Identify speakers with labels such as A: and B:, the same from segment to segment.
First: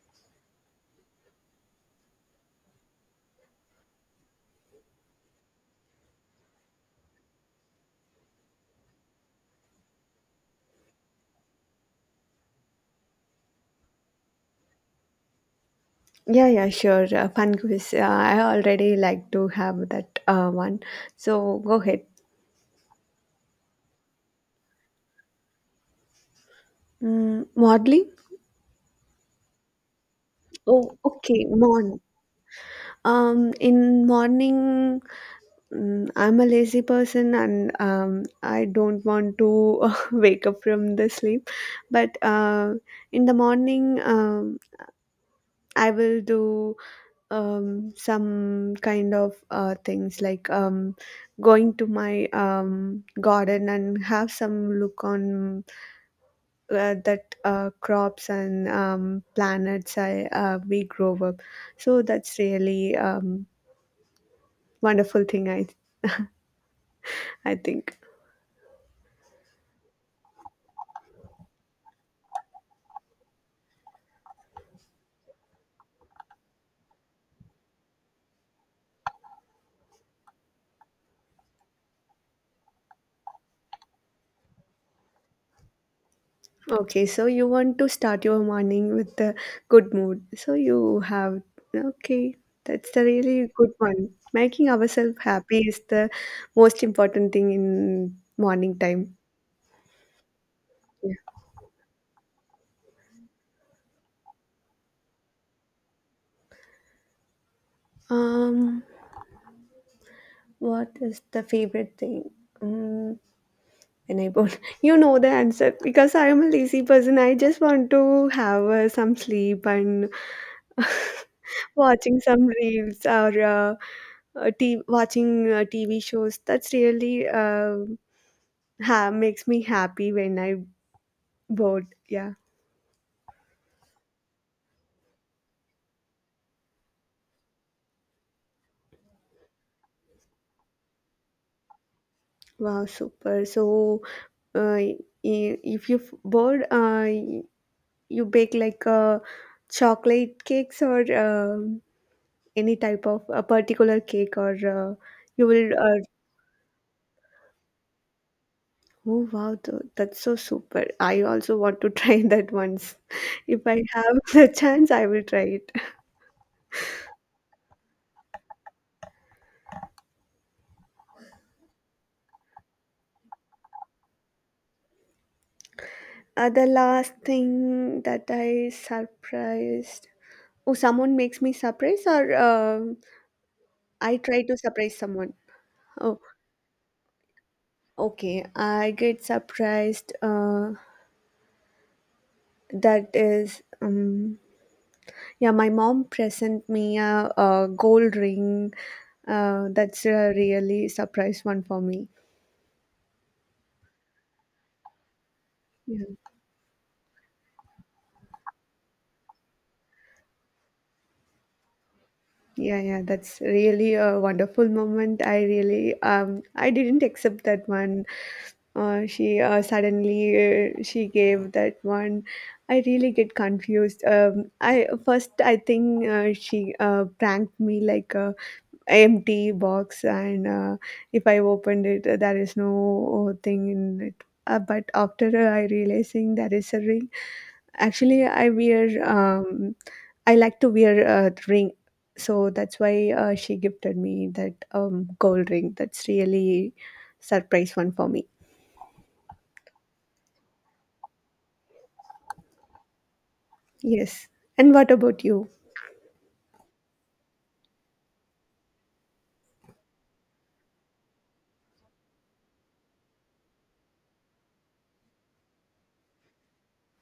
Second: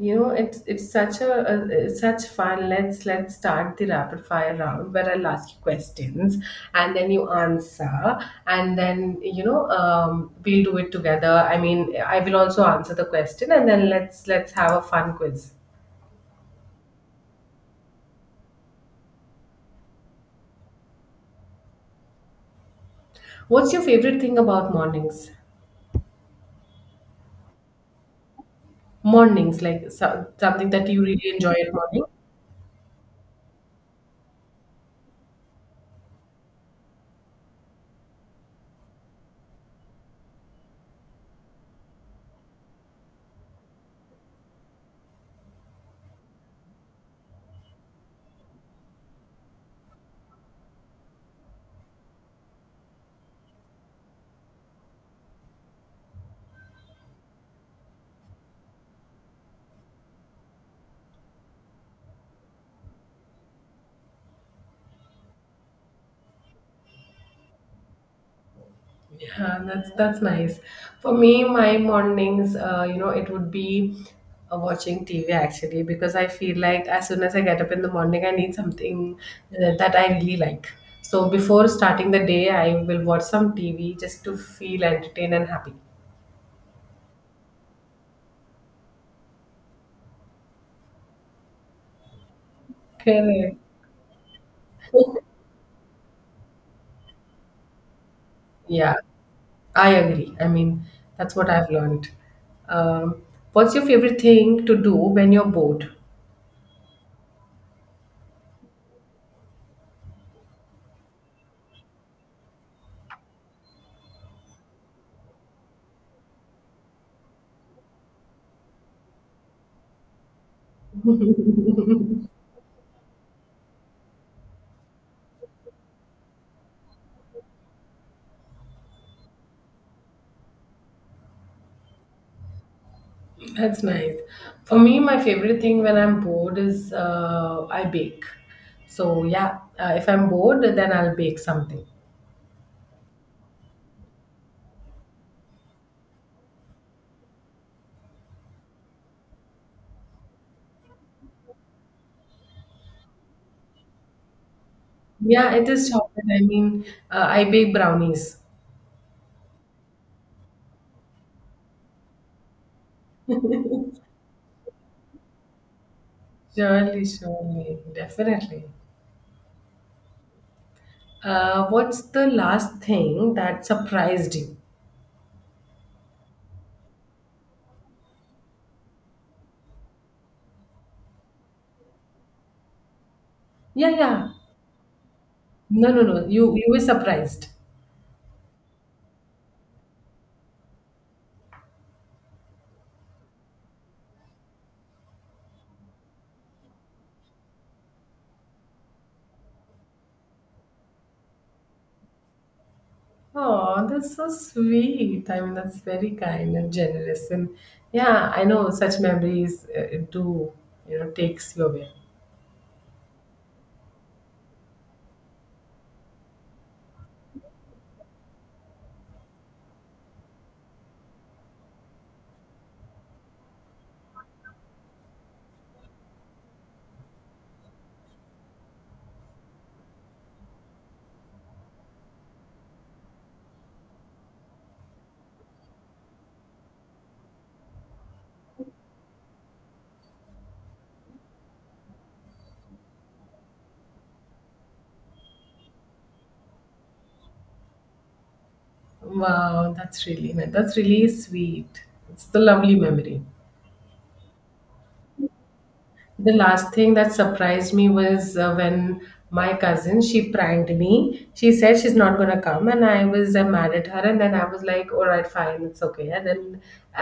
A: You know, it's such a it's such fun. Let's start the rapid fire round where I'll ask you questions and then you answer, and then we'll do it together. I mean, I will also answer the question, and then let's have a fun quiz.
B: Yeah, yeah, sure. Fun quiz. I already like to have that one. So go ahead.
A: What's your favorite thing about mornings?
B: Modeling.
A: Mornings, like so, something that
B: Oh,
A: you really
B: okay.
A: enjoy at
B: Morn.
A: morning.
B: In morning, I'm a lazy person and I don't want to wake up from the sleep. But in the morning, I will do. Some kind of things like going to my garden and have some look on that crops and planets I we grow up. So that's really wonderful thing I think.
A: Yeah, that's nice. For me, my mornings, it would be watching TV actually because I feel like as soon as I get up in the morning, I need something that I really like. So before starting the day, I will watch some TV just to feel entertained and happy.
B: Okay, so you want to start your morning with a good mood. So you have. Okay. That's the really
A: Correct.
B: good one. Making ourselves happy is the most important thing in morning
A: Yeah,
B: time.
A: I agree. I mean, that's what I've learned. Um, what's your favorite thing to do when you're bored?
B: Um, what is the favorite thing? Um, when I born, you know the answer because I am a lazy person. I just want to have some sleep and watching some reels or watching TV shows. That's really makes me happy when I bored. Yeah.
A: That's nice. For me, my favorite thing when I'm bored is I bake. So yeah, if I'm bored, then I'll bake something.
B: Wow, super. So, uh, i- if you bored, you bake like chocolate cakes or. Any type of a particular cake or you
A: Yeah, it
B: will
A: is chocolate. I mean, I bake brownies.
B: oh wow, that's so super. I also want to try that once. If I have the chance, I will try it.
A: Surely, surely, definitely. What's the last thing that surprised you?
B: The last thing that I surprised. Oh, someone makes me surprise or
A: Yeah,
B: I
A: yeah.
B: try to surprise someone.
A: No, no,
B: Oh,
A: no. You were surprised.
B: okay, I get surprised, that is yeah, my mom present me a gold ring. That's a really surprise one for me.
A: Oh, that's so sweet. I mean, that's
B: Yeah,
A: very kind and generous. And yeah, I know such memories do, takes you away.
B: yeah, yeah. That's really a wonderful moment. I really I didn't accept that one. She suddenly she gave that one. I really get confused. I first I think she pranked me like. Empty box and if I opened it, there is no thing in it. But after, I realizing there is a ring. Actually I wear, I like to wear a ring. So that's why she gifted me that gold ring. That's really surprise one for me.
A: Wow, that's really nice. That's really sweet. It's the lovely memory.
B: Yes, and what about you?
A: The last thing that surprised me was when my cousin she pranked me. She said she's not gonna come, and I was mad at her. And then I was like, "All right, fine, it's okay." And then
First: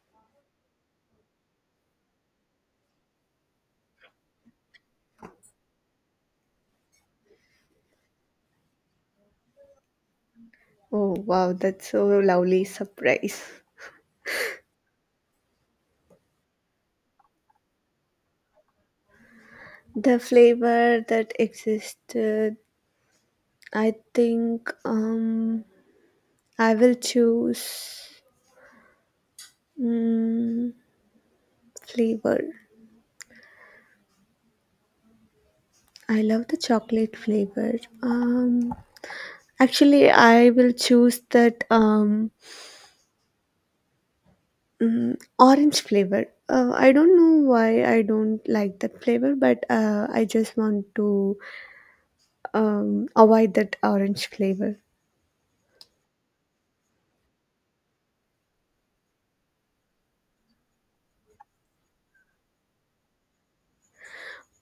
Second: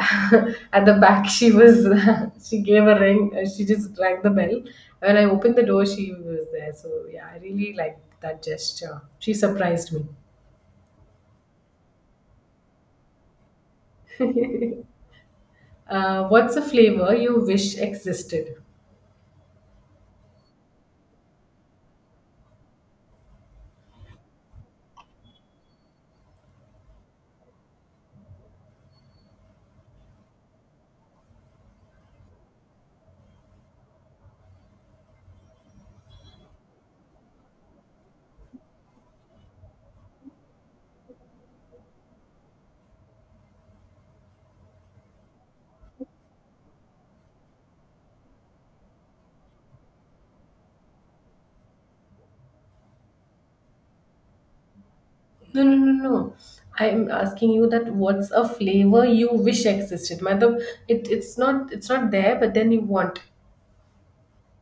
A: at the back, she was she gave a ring. She just rang the bell. When I opened the door, she was there. So yeah, I really liked that gesture. She surprised me.
B: Oh wow, that's so lovely surprise.
A: What's a flavor you wish existed?
B: The flavor that existed, I think. I will choose mm, flavor. I love the chocolate flavor. Um, Actually, I will choose that orange flavor. I don't know why I don't like that flavor, but I just want to avoid that orange flavor.
A: No, no, no, no. I'm asking you that what's a flavor you wish existed? Matlab, it's not there, but then you want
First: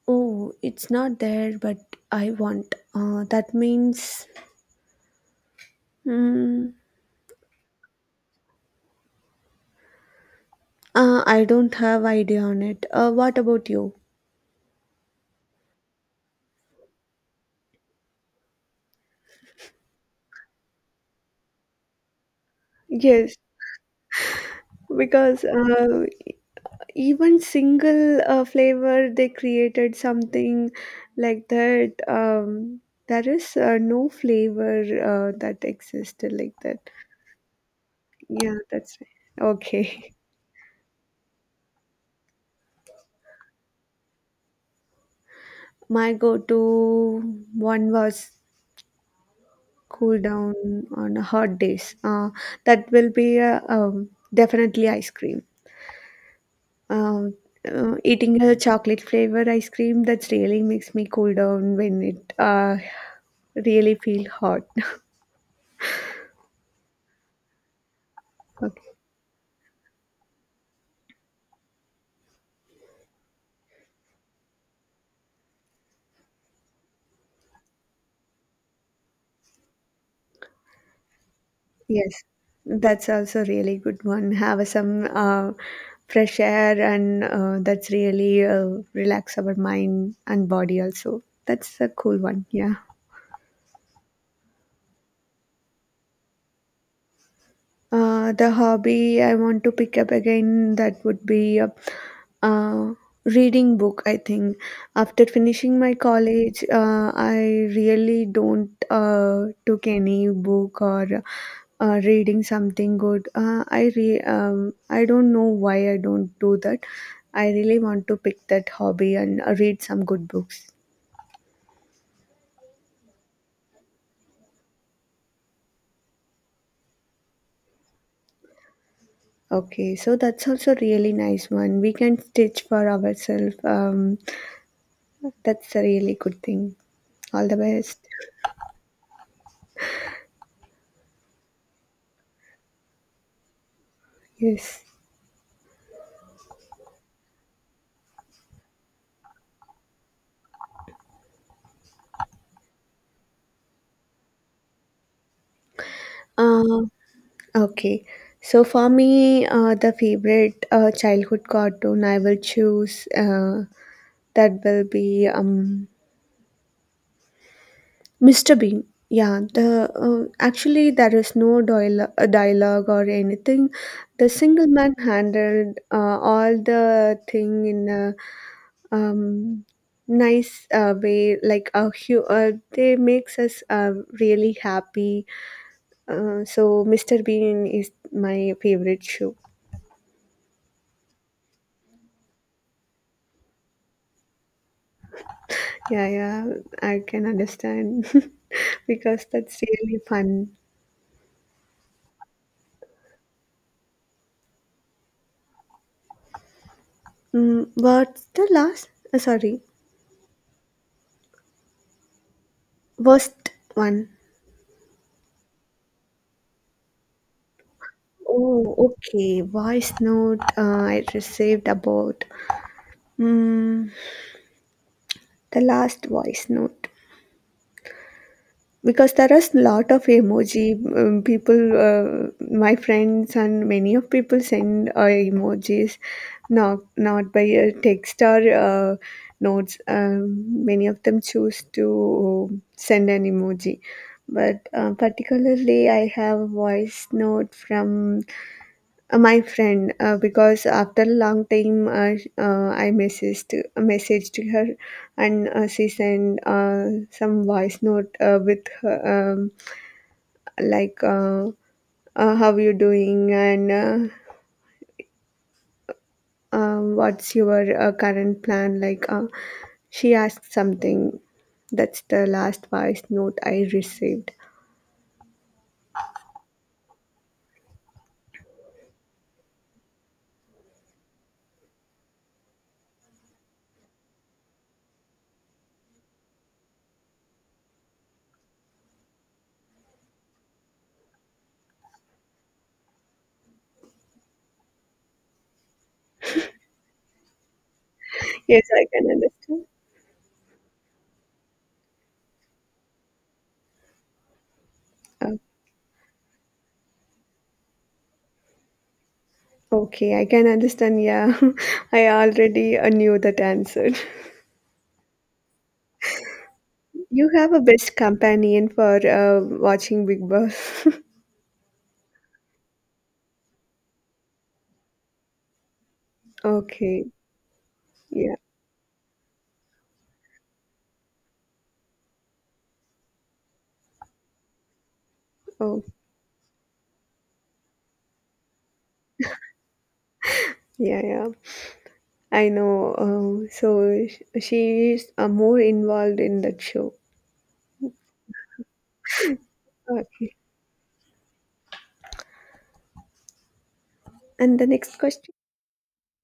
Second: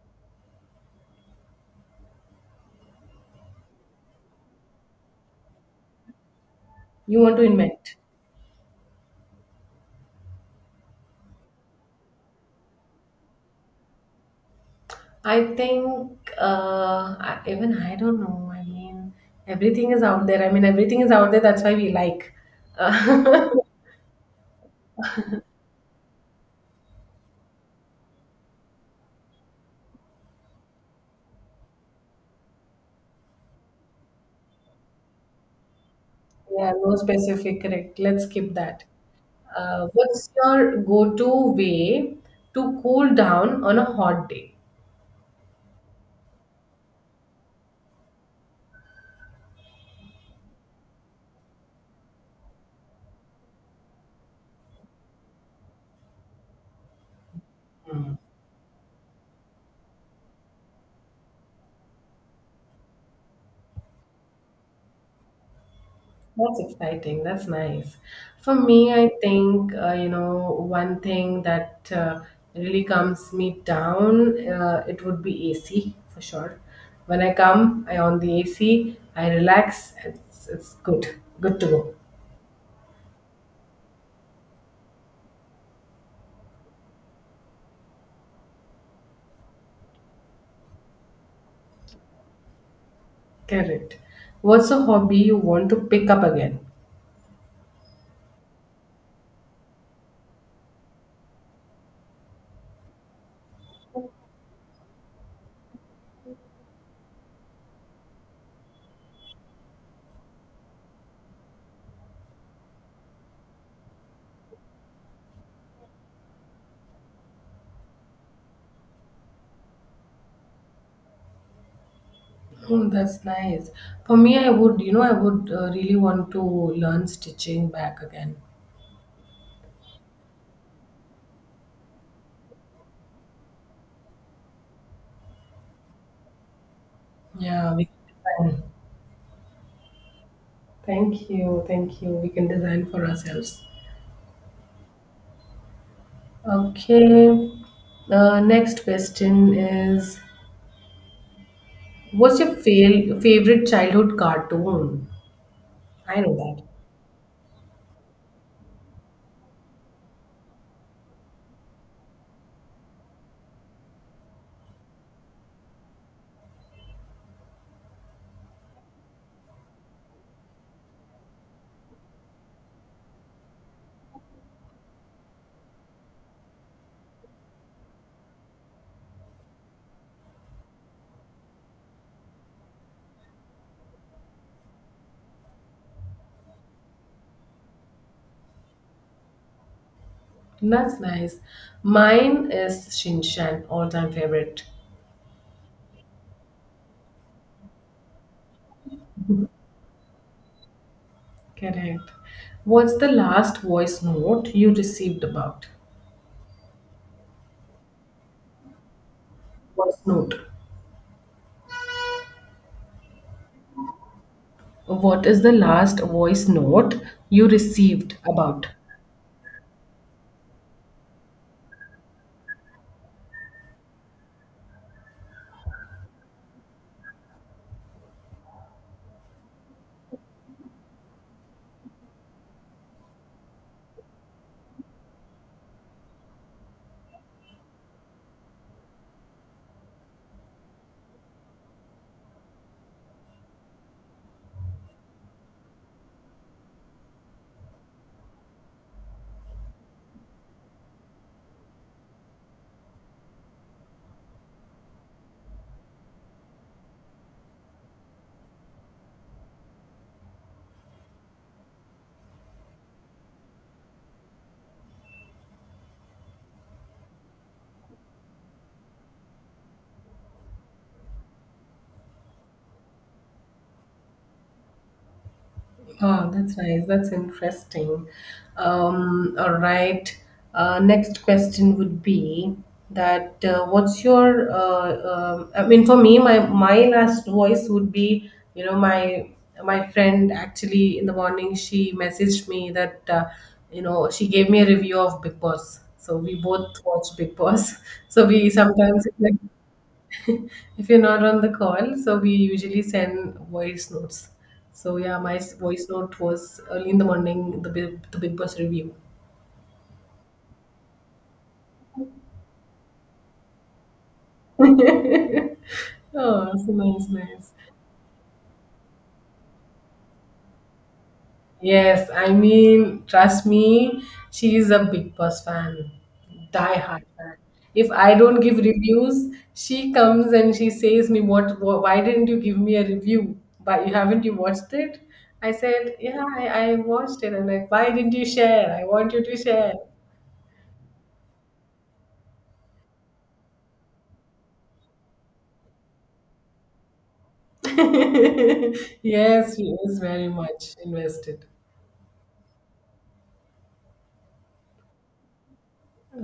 B: Oh, it's not there, but I want. That means mm,
A: you want to invent.
B: I don't have idea on it. What about you?
A: I think even I don't know. I mean, everything is out there. I mean, everything is out there. That's why we like.
B: Yes,
A: Uh,
B: because even single flavor they created something like that, there is no flavor that existed like
A: yeah,
B: that.
A: no specific. Correct. Let's skip
B: Yeah,
A: that.
B: that's right.
A: Uh,
B: Okay.
A: what's your go-to way to cool down on a hot day?
B: My go-to one was cool down on hot days, that will be definitely ice cream. Um, Eating a chocolate flavor ice cream that's really makes me cool down when it really feel hot.
A: That's exciting. That's nice. For me,
B: Okay.
A: I think, one thing that really calms me down, it would be AC for sure. When I come, I on the AC, I relax. It's good. Good to go.
B: Yes, that's also really good one. Have some fresh air, and that's really relax our mind and body also. That's a cool one. Yeah.
A: Correct. What's a hobby you want to pick up again?
B: The hobby I want to pick up again that would be uh, reading book. I think after finishing my college, I really don't took any book or reading something good. I don't know why I don't do that. I really want to pick that hobby and read some good books.
A: Oh, that's nice. For me, I would really want to learn stitching back again.
B: Okay, so that's also really nice one. We can stitch for ourselves. That's a really good thing. All the
A: Yeah, we
B: best.
A: can. Thank you, thank you. We can design for ourselves.
B: Yes.
A: Okay. Next question is, what's your favorite childhood cartoon? I know that.
B: Uh, okay. So for me, the favorite childhood cartoon I will choose, that will be, Mr. Bean. Yeah, the actually there is no dialogue, dialogue or anything. The single man handled all the thing in a um, nice way. They makes us really happy. So Mr. Bean is my favorite show.
A: That's nice. Mine is Shin Chan, all-time favorite.
B: Yeah, yeah, I can understand because that's really fun.
A: Correct. What's the last voice note you received about?
B: What's the last? Sorry,
A: Voice note.
B: worst one.
A: What is the last voice note you received
B: Oh,
A: about?
B: okay. Voice note I received about, mm, the last voice note. Because there are a lot of emoji, people, uh, my friends and many of people send emojis, not by text or uh, notes. Many of them choose to send an emoji, but particularly I have a voice note from my friend, because after a long time, I messaged her, and she sent some voice note with her, um, like uh, how you doing, and what's your current plan. She asked something. That's the last voice note I received.
A: Oh, that's nice. That's interesting. All right. Next question would be that what's your I mean for me my last voice would be my friend actually in the morning she messaged me that she gave me a review of Big Boss. So we both watch Big Boss. So we
B: Yes, I
A: sometimes
B: can
A: like,
B: understand.
A: if you're not on the call, so we usually send voice notes. So yeah, my
B: Uh,
A: voice note was early in the morning, the big boss review.
B: okay, I can understand. Yeah, I already knew that answer.
A: Oh, so nice,
B: You
A: nice.
B: have a best companion for watching Big Boss.
A: Yes, I mean, trust me, she is a big boss fan, die hard
B: Okay.
A: fan. If I
B: Yeah.
A: don't give reviews, she comes and she says me, what, why didn't you give me a review? Why you haven't you watched it? I
B: Oh,
A: said, yeah, I watched it. I'm like, why didn't you share? I want you to share.
B: yeah, yeah. I know. So she is more involved in that show.
A: Yes, she is very
B: Okay.
A: much invested.
B: And the next question.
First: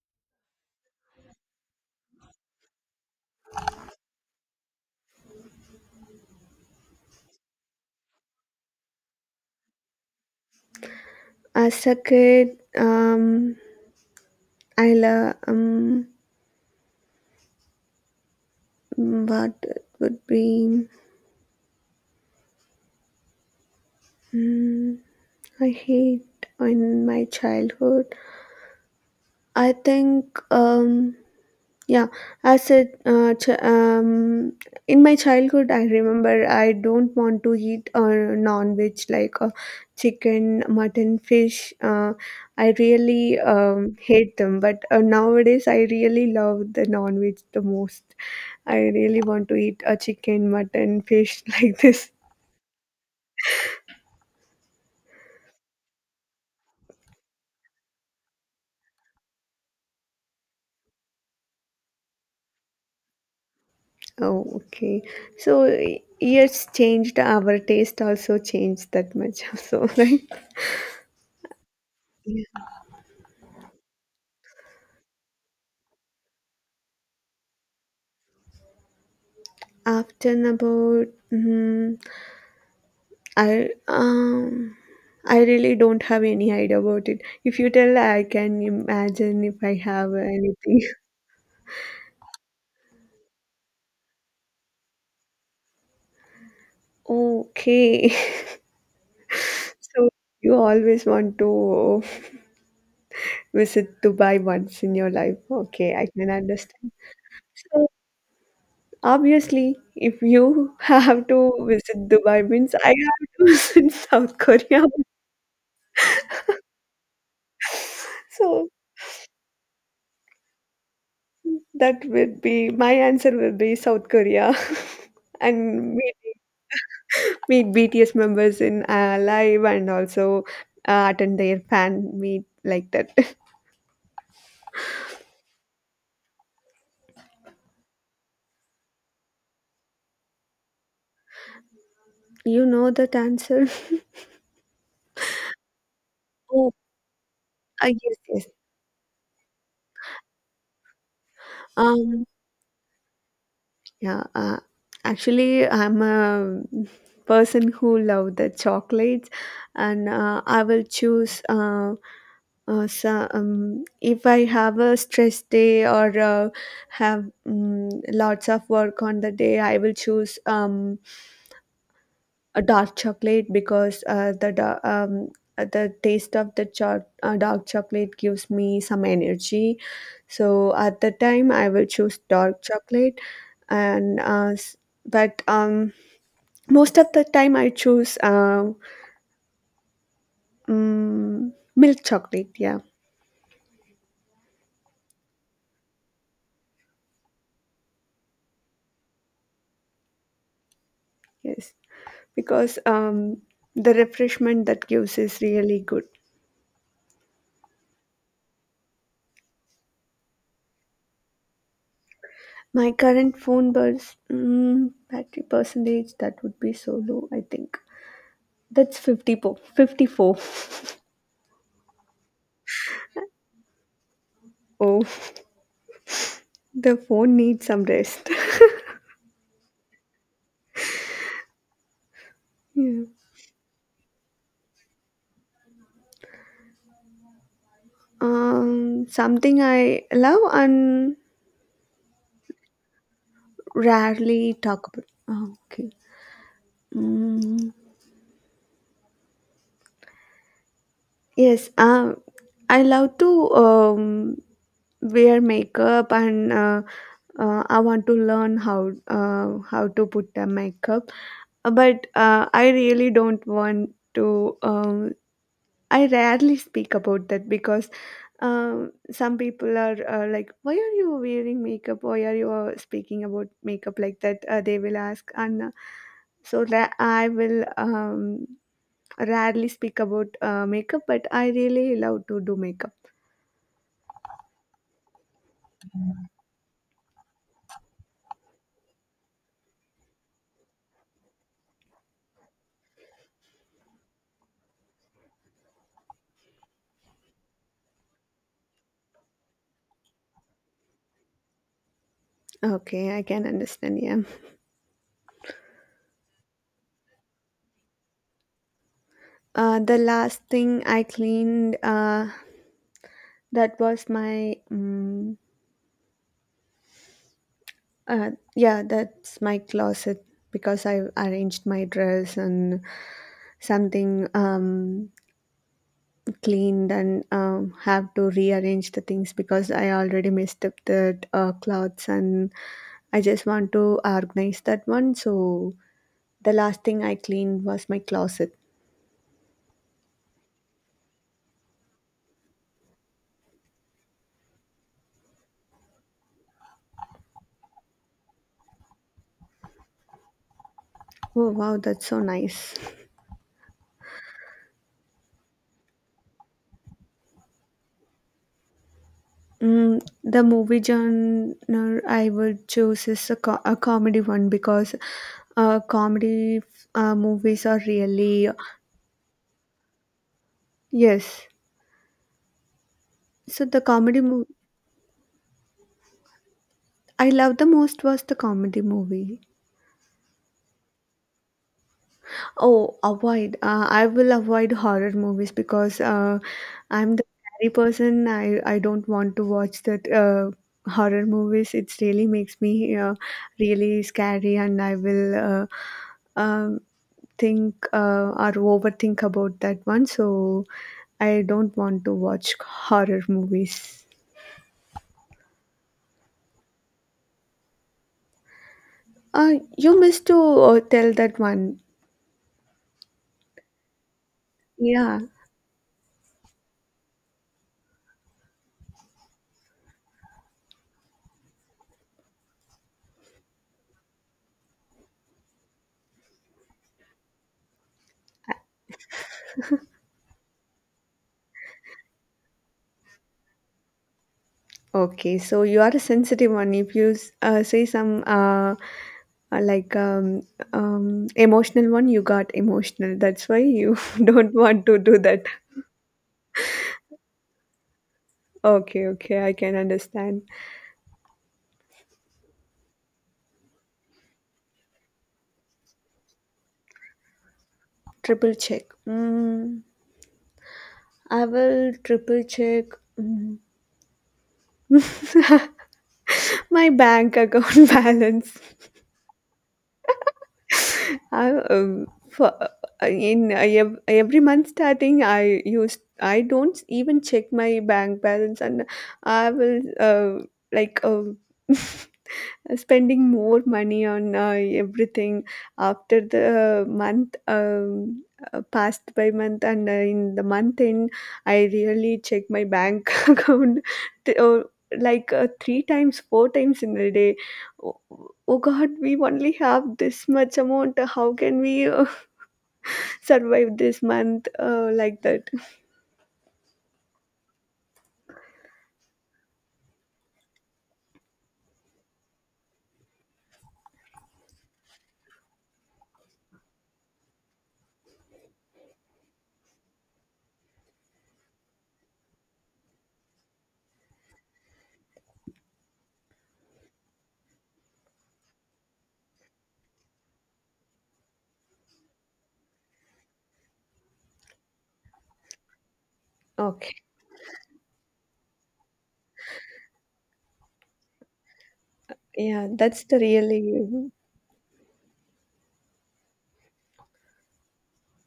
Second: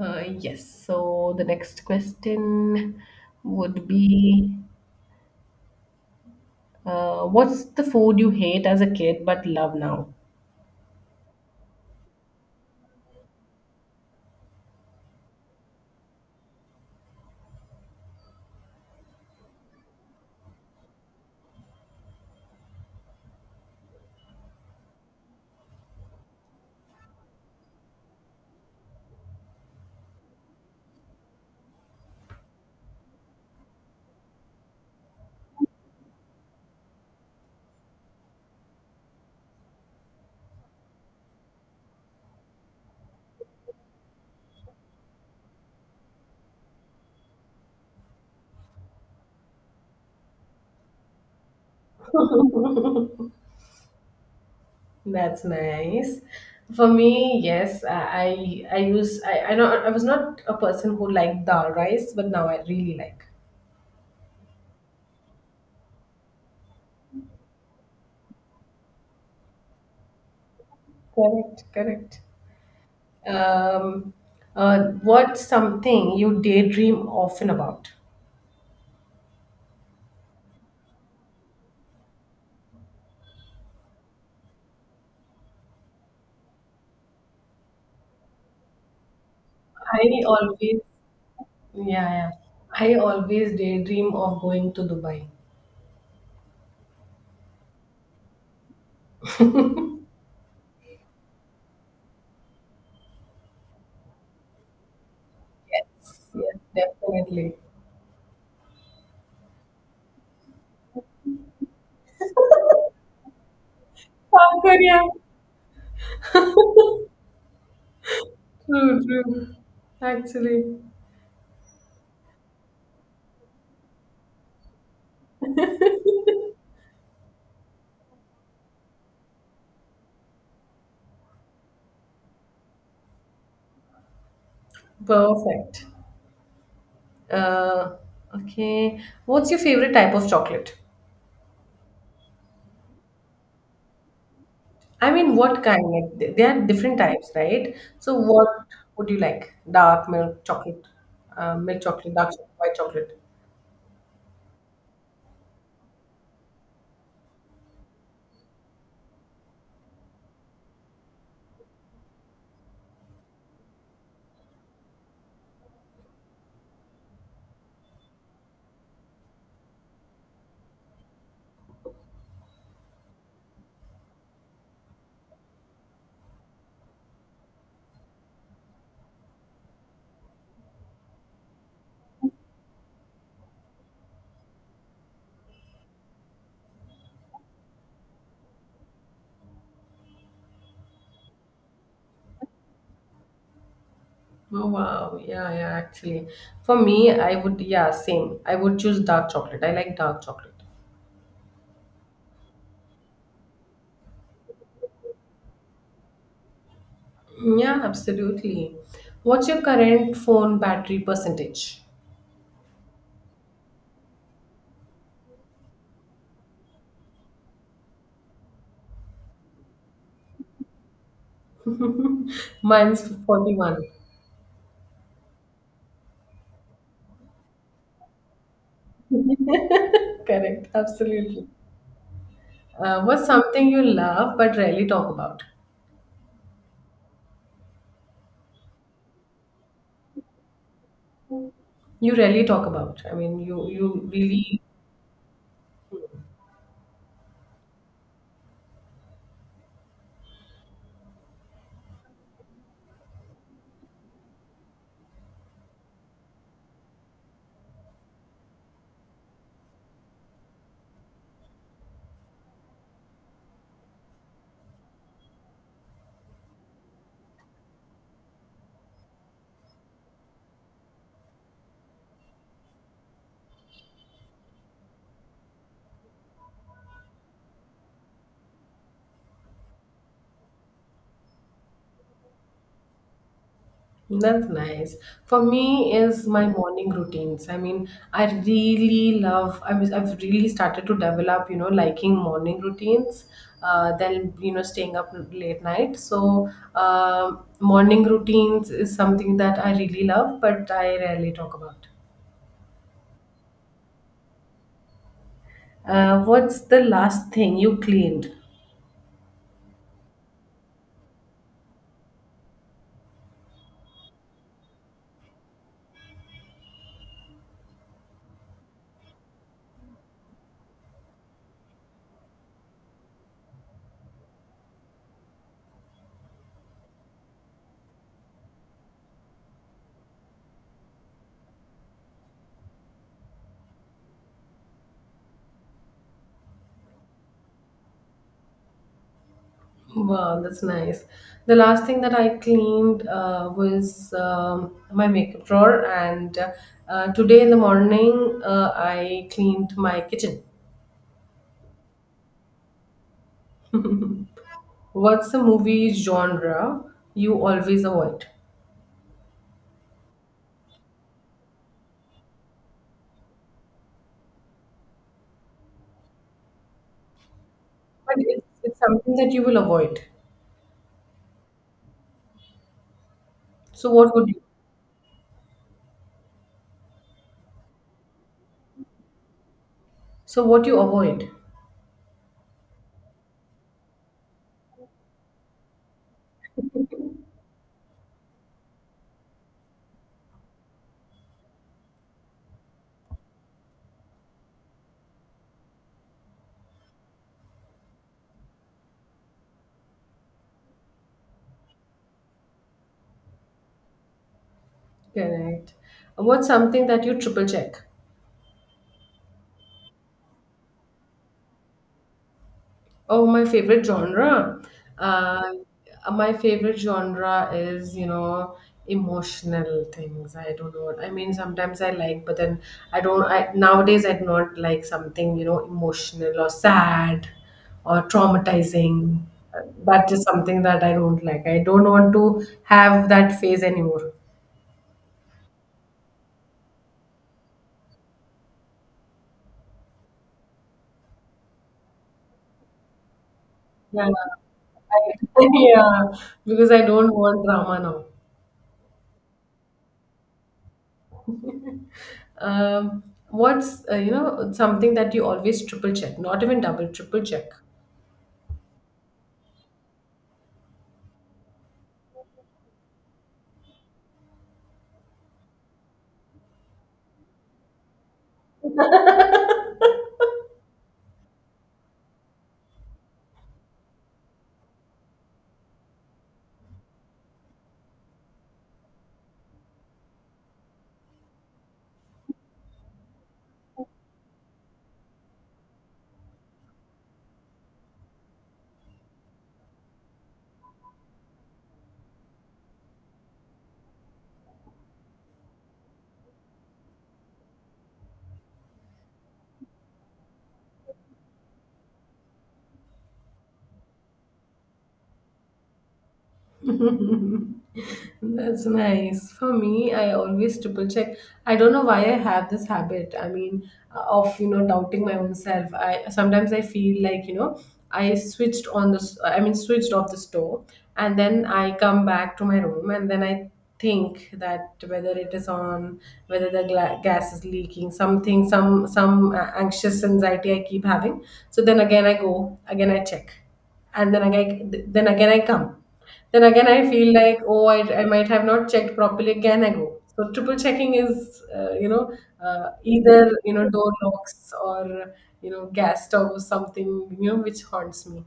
A: Yes. So the next question would be, what's the food you hate as a kid but love now?
B: As a kid, I love, what it would be, mm, I hate in my childhood. I think, yeah, as a in my childhood, I remember I don't want to eat non-veg like chicken, mutton, fish. I really hate them, but nowadays I really love the non-veg the most. I really want to eat a chicken, mutton, fish like this.
A: That's nice. For me, yes, I know I was not a person who liked dal rice, but now I really like.
B: Oh, okay. So years changed, our taste also changed that much. So right.
A: Correct, correct.
B: Yeah.
A: Um, uh, what's something you daydream often about?
B: After about. Mhm, I um I really don't have any idea about it. If you tell, I can imagine if I
A: I
B: have
A: always.
B: anything.
A: Yeah, yeah. I always daydream of going to Dubai.
B: Okay. So you always want to visit Dubai once in your life. Okay, I
A: Yes,
B: can
A: yes,
B: understand.
A: definitely.
B: So obviously, if you have to visit Dubai means I have to visit South
A: South
B: Korea.
A: Korea.
B: So
A: True, true. Actually.
B: that would be, my answer will be South Korea. And meet BTS members in live, and also attend their fan meet like that.
A: Perfect. Uh, okay. What's your favorite type of chocolate?
B: You know that answer?
A: I mean, what kind? Like, there are
B: Oh,
A: different types, right? So,
B: yes, yes.
A: what would you like? Dark milk chocolate,
B: Um,
A: dark chocolate, white chocolate.
B: yeah. Actually, I'm a person who love the chocolates, and I will choose. So, if I have a stress day or have lots of work on the day, I will choose a dark chocolate because the taste of the dark chocolate gives me some energy. So at the time, I will choose dark chocolate, and uh, s- but most of the time I choose milk chocolate. Yeah,
A: Oh wow, yeah, yeah, actually. For me, I would, yeah, same. I would choose dark chocolate. I like dark chocolate.
B: yes, because the refreshment that gives is really good.
A: Yeah, absolutely. What's your current phone battery percentage?
B: My current phone burst, battery percentage that would be so low. I think that's 50, 54.
A: Mine's 41.
B: Oh, the phone needs some rest.
A: Correct, absolutely. Uh,
B: Yeah.
A: what's something you love but rarely talk about?
B: Something I love and
A: You rarely talk about. I mean, you
B: rarely
A: really.
B: talk about. Oh, okay. Mm, yes. I love to wear makeup, and I want to learn how to put the makeup. But I really don't want to. um I rarely speak about that because some people are like, "Why are you wearing makeup? Why are you speaking about makeup like that?" They will ask, and I will rarely speak about makeup, but I really love to do makeup.
A: That's nice. For me is my morning routines. I mean, I really love I mean, I've really started to develop, liking morning routines. Then, staying up late night. So morning routines is something that I really love, but I rarely talk about.
B: Okay, I can understand. Yeah,
A: What's the last thing you cleaned?
B: the last thing I cleaned, that was my. Yeah, that's my closet because I arranged my dress and something, cleaned, and have to rearrange the things because I already messed up the clothes, and I just want to organize that one. So the last thing I cleaned was my closet.
A: Wow, that's nice. The last thing that I cleaned was my makeup drawer, and today in the morning I cleaned my kitchen.
B: Oh wow, that's so nice.
A: What's the movie genre you always avoid?
B: The movie genre I would choose is a comedy one because comedy movies are
A: But it's,
B: really.
A: it's something that you will avoid.
B: Yes. So the
A: So what
B: comedy
A: would you?
B: movie I love the most was the comedy movie.
A: So what you avoid?
B: Oh, avoid. I will avoid horror movies because I'm the scary person. I don't want to watch that. Horror movies it really makes me really scary, and I will um, think or overthink about that one, so I don't want to watch horror movies.
A: Correct. What's something that you triple check?
B: You missed to tell that one.
A: Oh, my favorite genre.
B: Yeah,
A: Uh, my favorite genre is, emotional things. I don't know. I mean, sometimes I like, but then I don't. I nowadays I do not like something, emotional or sad or traumatizing. That is something that I don't like. I don't want to have that phase anymore.
B: okay, so you are a sensitive one. If you say some like, emotional one, you got emotional. That's why you
A: Yeah,
B: don't want to do that.
A: yeah, because I don't want drama now.
B: Okay, okay, I can understand.
A: Um, what's something that you always triple check, not even double, triple check?
B: Triple check. I will triple check. mm. My bank account balance. I, for, in every month starting, I don't even check my bank balance, and I will like. um spending more money on everything after the month passed by month and in the month end I really check my bank account t- uh, like three times four times in a day. Oh, oh god, we only have this much amount. How can we survive this month, like that.
A: That's nice. For me, I always triple check. I don't know why I have this habit. I mean, of doubting my own self. I sometimes I feel like I switched on this. I mean, switched off the stove, and then I come back to my room, and then I think that whether it is on, whether the gas is leaking, something, some anxious anxiety I keep having. So then again I go, again I check, and then again I come, then again I
B: Okay.
A: feel like, oh, I might have not checked properly, again I go. So triple checking is
B: Yeah, that's the
A: either door
B: really.
A: locks or gas stove or something which haunts me.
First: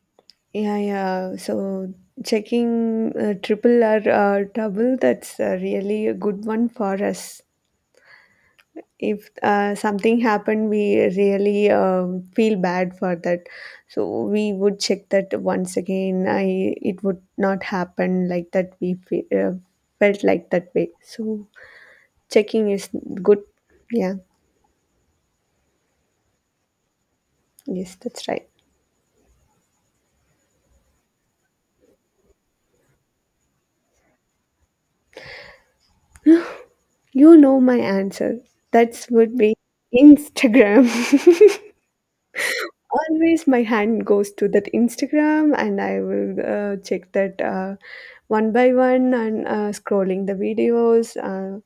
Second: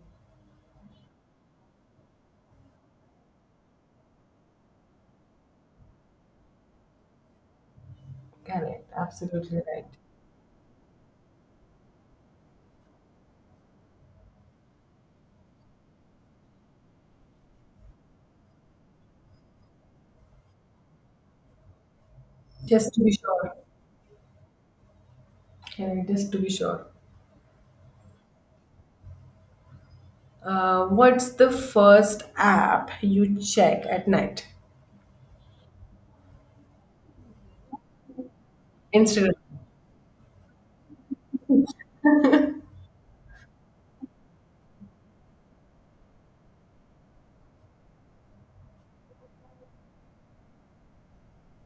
B: Yeah, yeah. So checking triple or double, that's really a good one for us.
A: Correct,
B: If
A: absolutely right.
B: something happened, we really feel bad for that. So we would check that once again. I It would not happen like that. We felt like that way. So checking is
A: Just to be
B: good.
A: sure.
B: Yeah.
A: Okay, just to be sure.
B: Yes, that's right.
A: What's the first app you check at night?
B: You know my answer. That's
A: Instagram.
B: would be Instagram. Always my hand goes to that Instagram, and I will check that one by one and scrolling the videos.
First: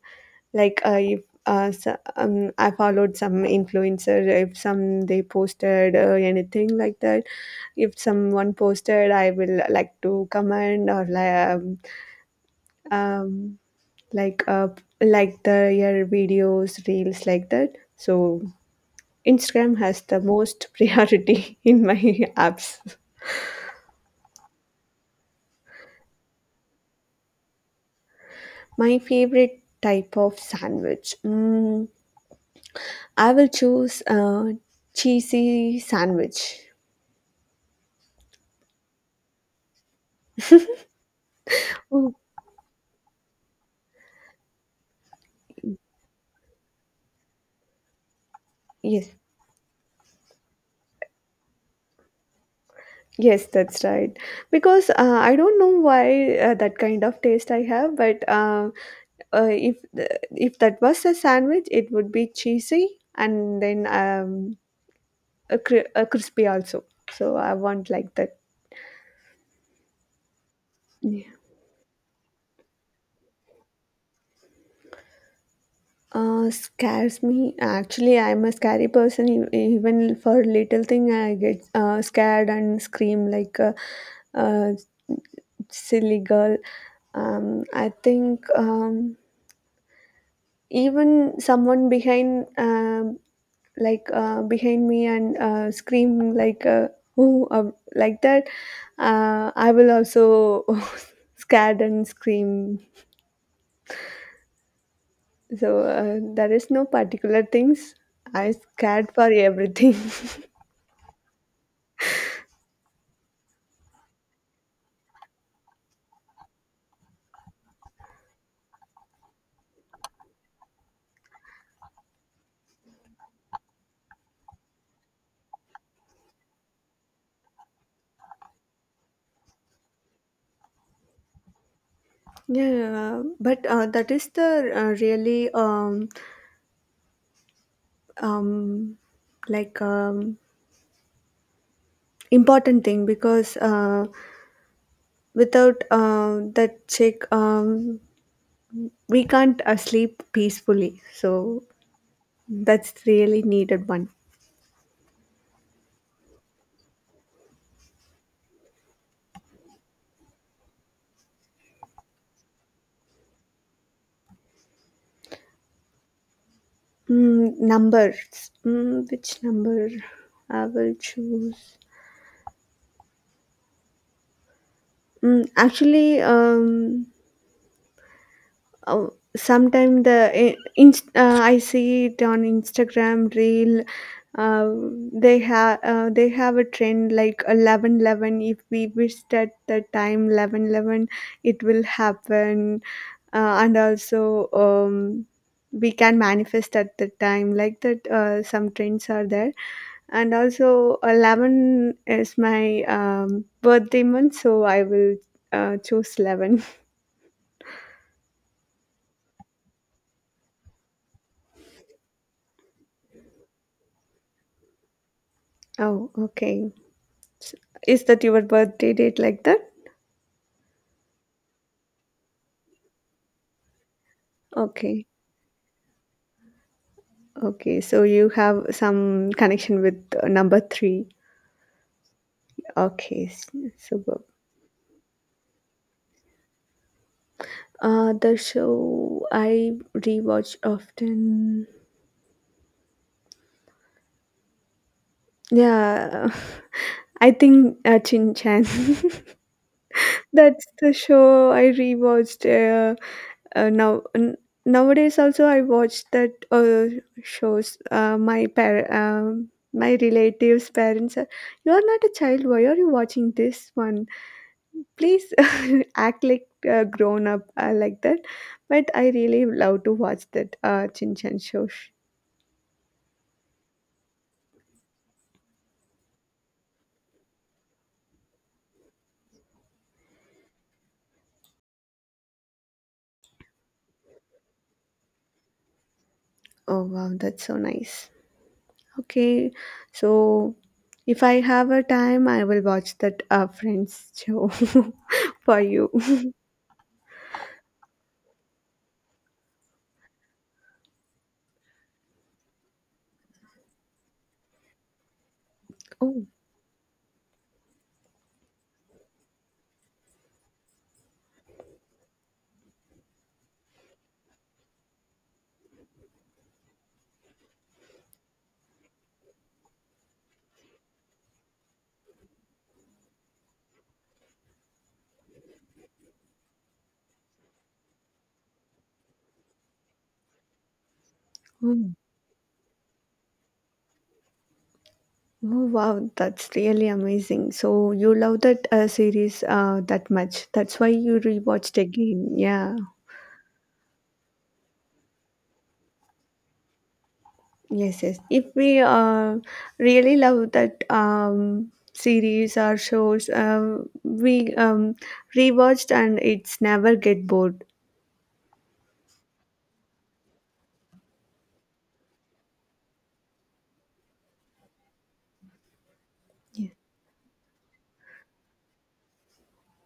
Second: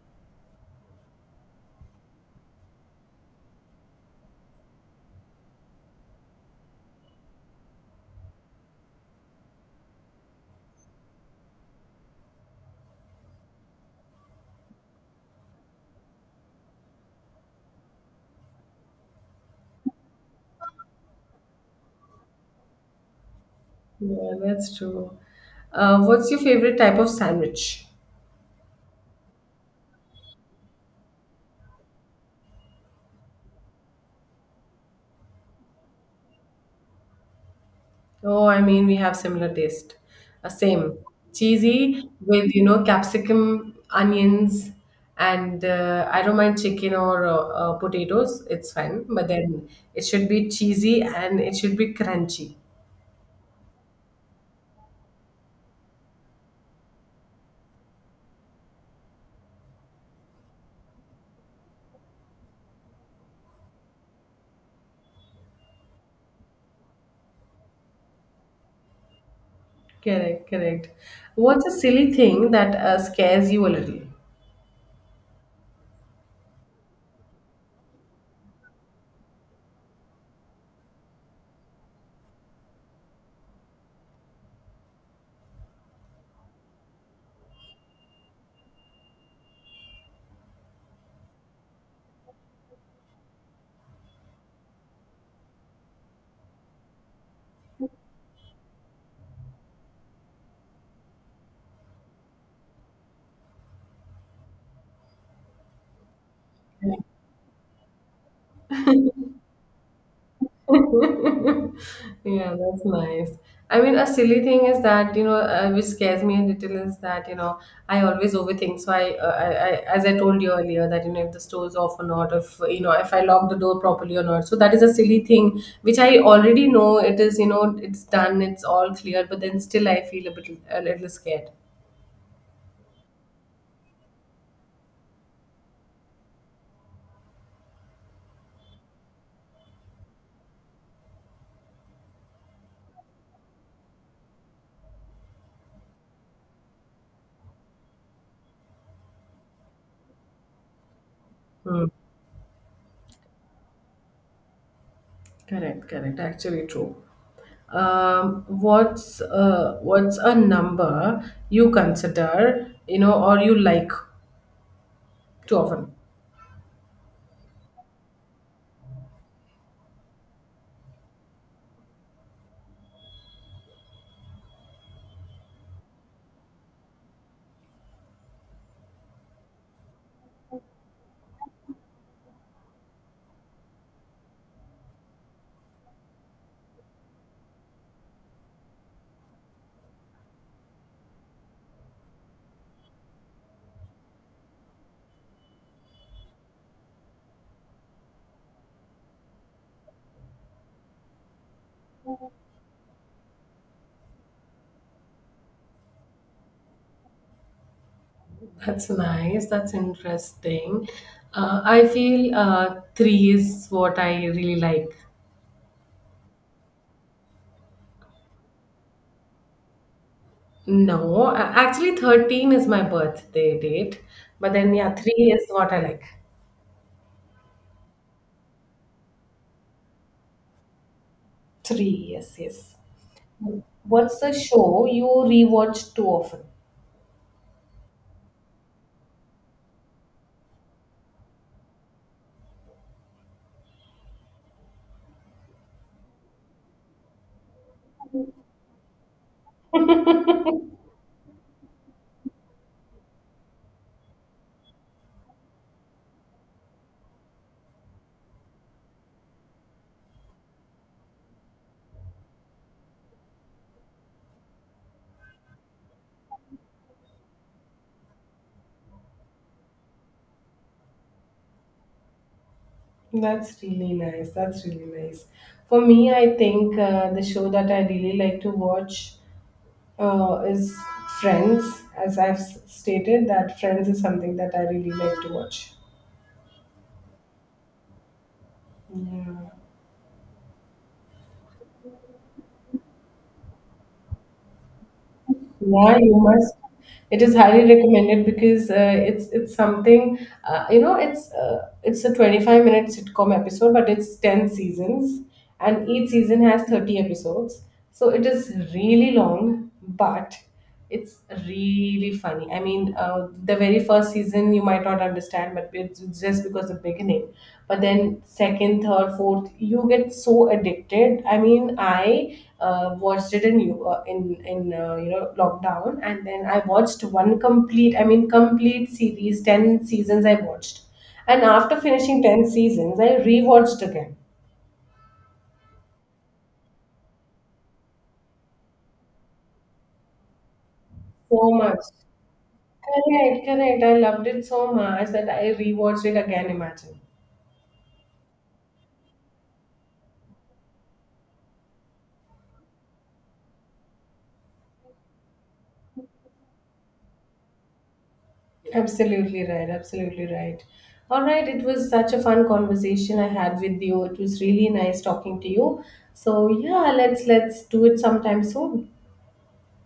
B: like, if so, I followed some influencer, if some they posted anything like that. If someone posted, I will like to comment or um, like uh, like the your videos, reels like that. So Instagram has the most priority in my apps.
A: Yeah, that's true. What's your favorite type of sandwich?
B: My favorite type of sandwich. I will choose a cheesy sandwich.
A: Oh, I mean, we have similar taste. Same. Cheesy
B: Oh,
A: with, capsicum, onions, and I don't mind chicken or potatoes. It's fine.
B: yes.
A: But then it should be cheesy and it should be crunchy.
B: Yes, that's right. Because I don't know why that kind of taste I have, but if that was a sandwich, it would be cheesy and then a crispy also. So I want like that.
A: Correct, correct. What's a silly thing that scares you a little?
B: Scares me. Actually, I'm a scary person. Even for little thing, I get scared and scream like a silly girl. I think even someone behind, like behind me, and scream like "Oh," like that. I will also scared and scream. So there is no particular things. I scared for everything.
A: Yeah, that's nice. I mean, a silly thing is that, which scares me a little is that, I always overthink. So I, as I told you earlier, that, if the store's off or not, if, if I lock the door properly or not. So that is a silly thing, which I already know it is, it's done, it's all clear, but then still I feel a little scared.
B: Yeah, but that is the really um, like um, important thing, because without that check, we can't sleep peacefully. So
A: Hmm.
B: that's really needed one.
A: Correct, correct. Actually true. What's a number you consider, or you like too often?
B: Numbers. Which number I will choose? Mm, actually, um, Oh, sometime I see it on Instagram reel. Uh, they have a trend like 11:11. If we wish at the time 11:11, it will happen. And also, we can manifest at the time like that. Some trends are there, and also 11 is my birthday month, so I will choose 11.
A: That's nice. That's interesting. I feel three is what I really like.
B: Oh, okay. Is that your birthday date like that?
A: No, actually, 13 is my birthday date. But then, yeah,
B: Okay.
A: three is what I like.
B: Okay. So you have some connection with number three.
A: Three, yes, yes.
B: Okay.
A: What's
B: Superb.
A: the show you rewatch too often?
B: The show I rewatch often. Yeah. I think Chin Chan. That's the show I rewatched now. Nowadays also I watch that shows. My relatives' parents are. You are not a child. Why are you watching this one? Please act like a grown up, like that. But I really love to watch that Chin Chan show.
A: That's really nice. That's really nice. For me, I think the show that I really like to watch is Friends. As I've stated, that Friends is something that I really like to watch.
B: Oh wow, that's so nice. Okay, so if I have a time, I will watch that Friends show for you.
A: Yeah, you must. It is highly recommended because it's something it's a 25-minute sitcom episode, but it's 10 seasons, and each
B: Oh,
A: season has 30 episodes. So it is really long, but it's really funny. I mean, the very first season you might not understand, but it's just because the beginning. But then second, third, fourth, you get so addicted. I mean, I watched it in you know lockdown, and then I watched one complete. I mean, complete series, 10 seasons I watched, and after
B: oh,
A: finishing 10 seasons, I rewatched again.
B: oh, wow, that's really amazing. So you love that series that much. That's why you
A: So
B: rewatched
A: much.
B: again. Yeah.
A: Correct, correct. I loved it so much that I rewatched it again. Imagine.
B: Yes, yes. If we really love that series or shows, we rewatched and it's never get bored.
A: Absolutely right. Absolutely right. All right. It was such a fun conversation I had with you. It was really nice talking to you. So yeah, let's do it sometime soon.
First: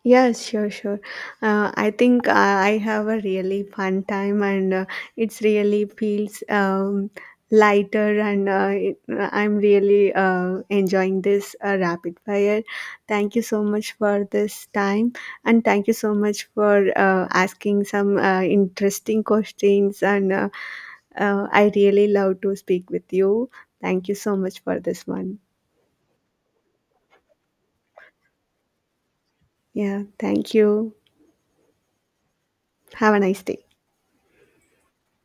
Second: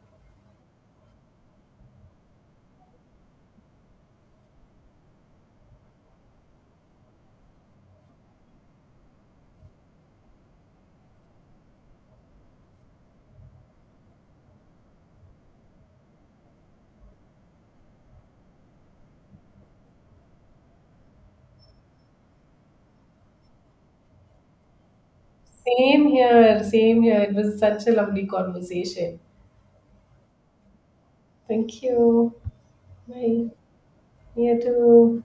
B: Yes, sure, sure. I think I have a really fun time, and it's really feels lighter, and I'm really enjoying this rapid fire. Thank you so much for this time, and thank you so much for asking some interesting questions. And I really love to speak with you. Thank you so much for this one.
A: Same here. Same here. It was such a lovely conversation.
B: Yeah, thank you.
A: Thank you.
B: Have a nice
A: Bye.
B: day.
A: You too.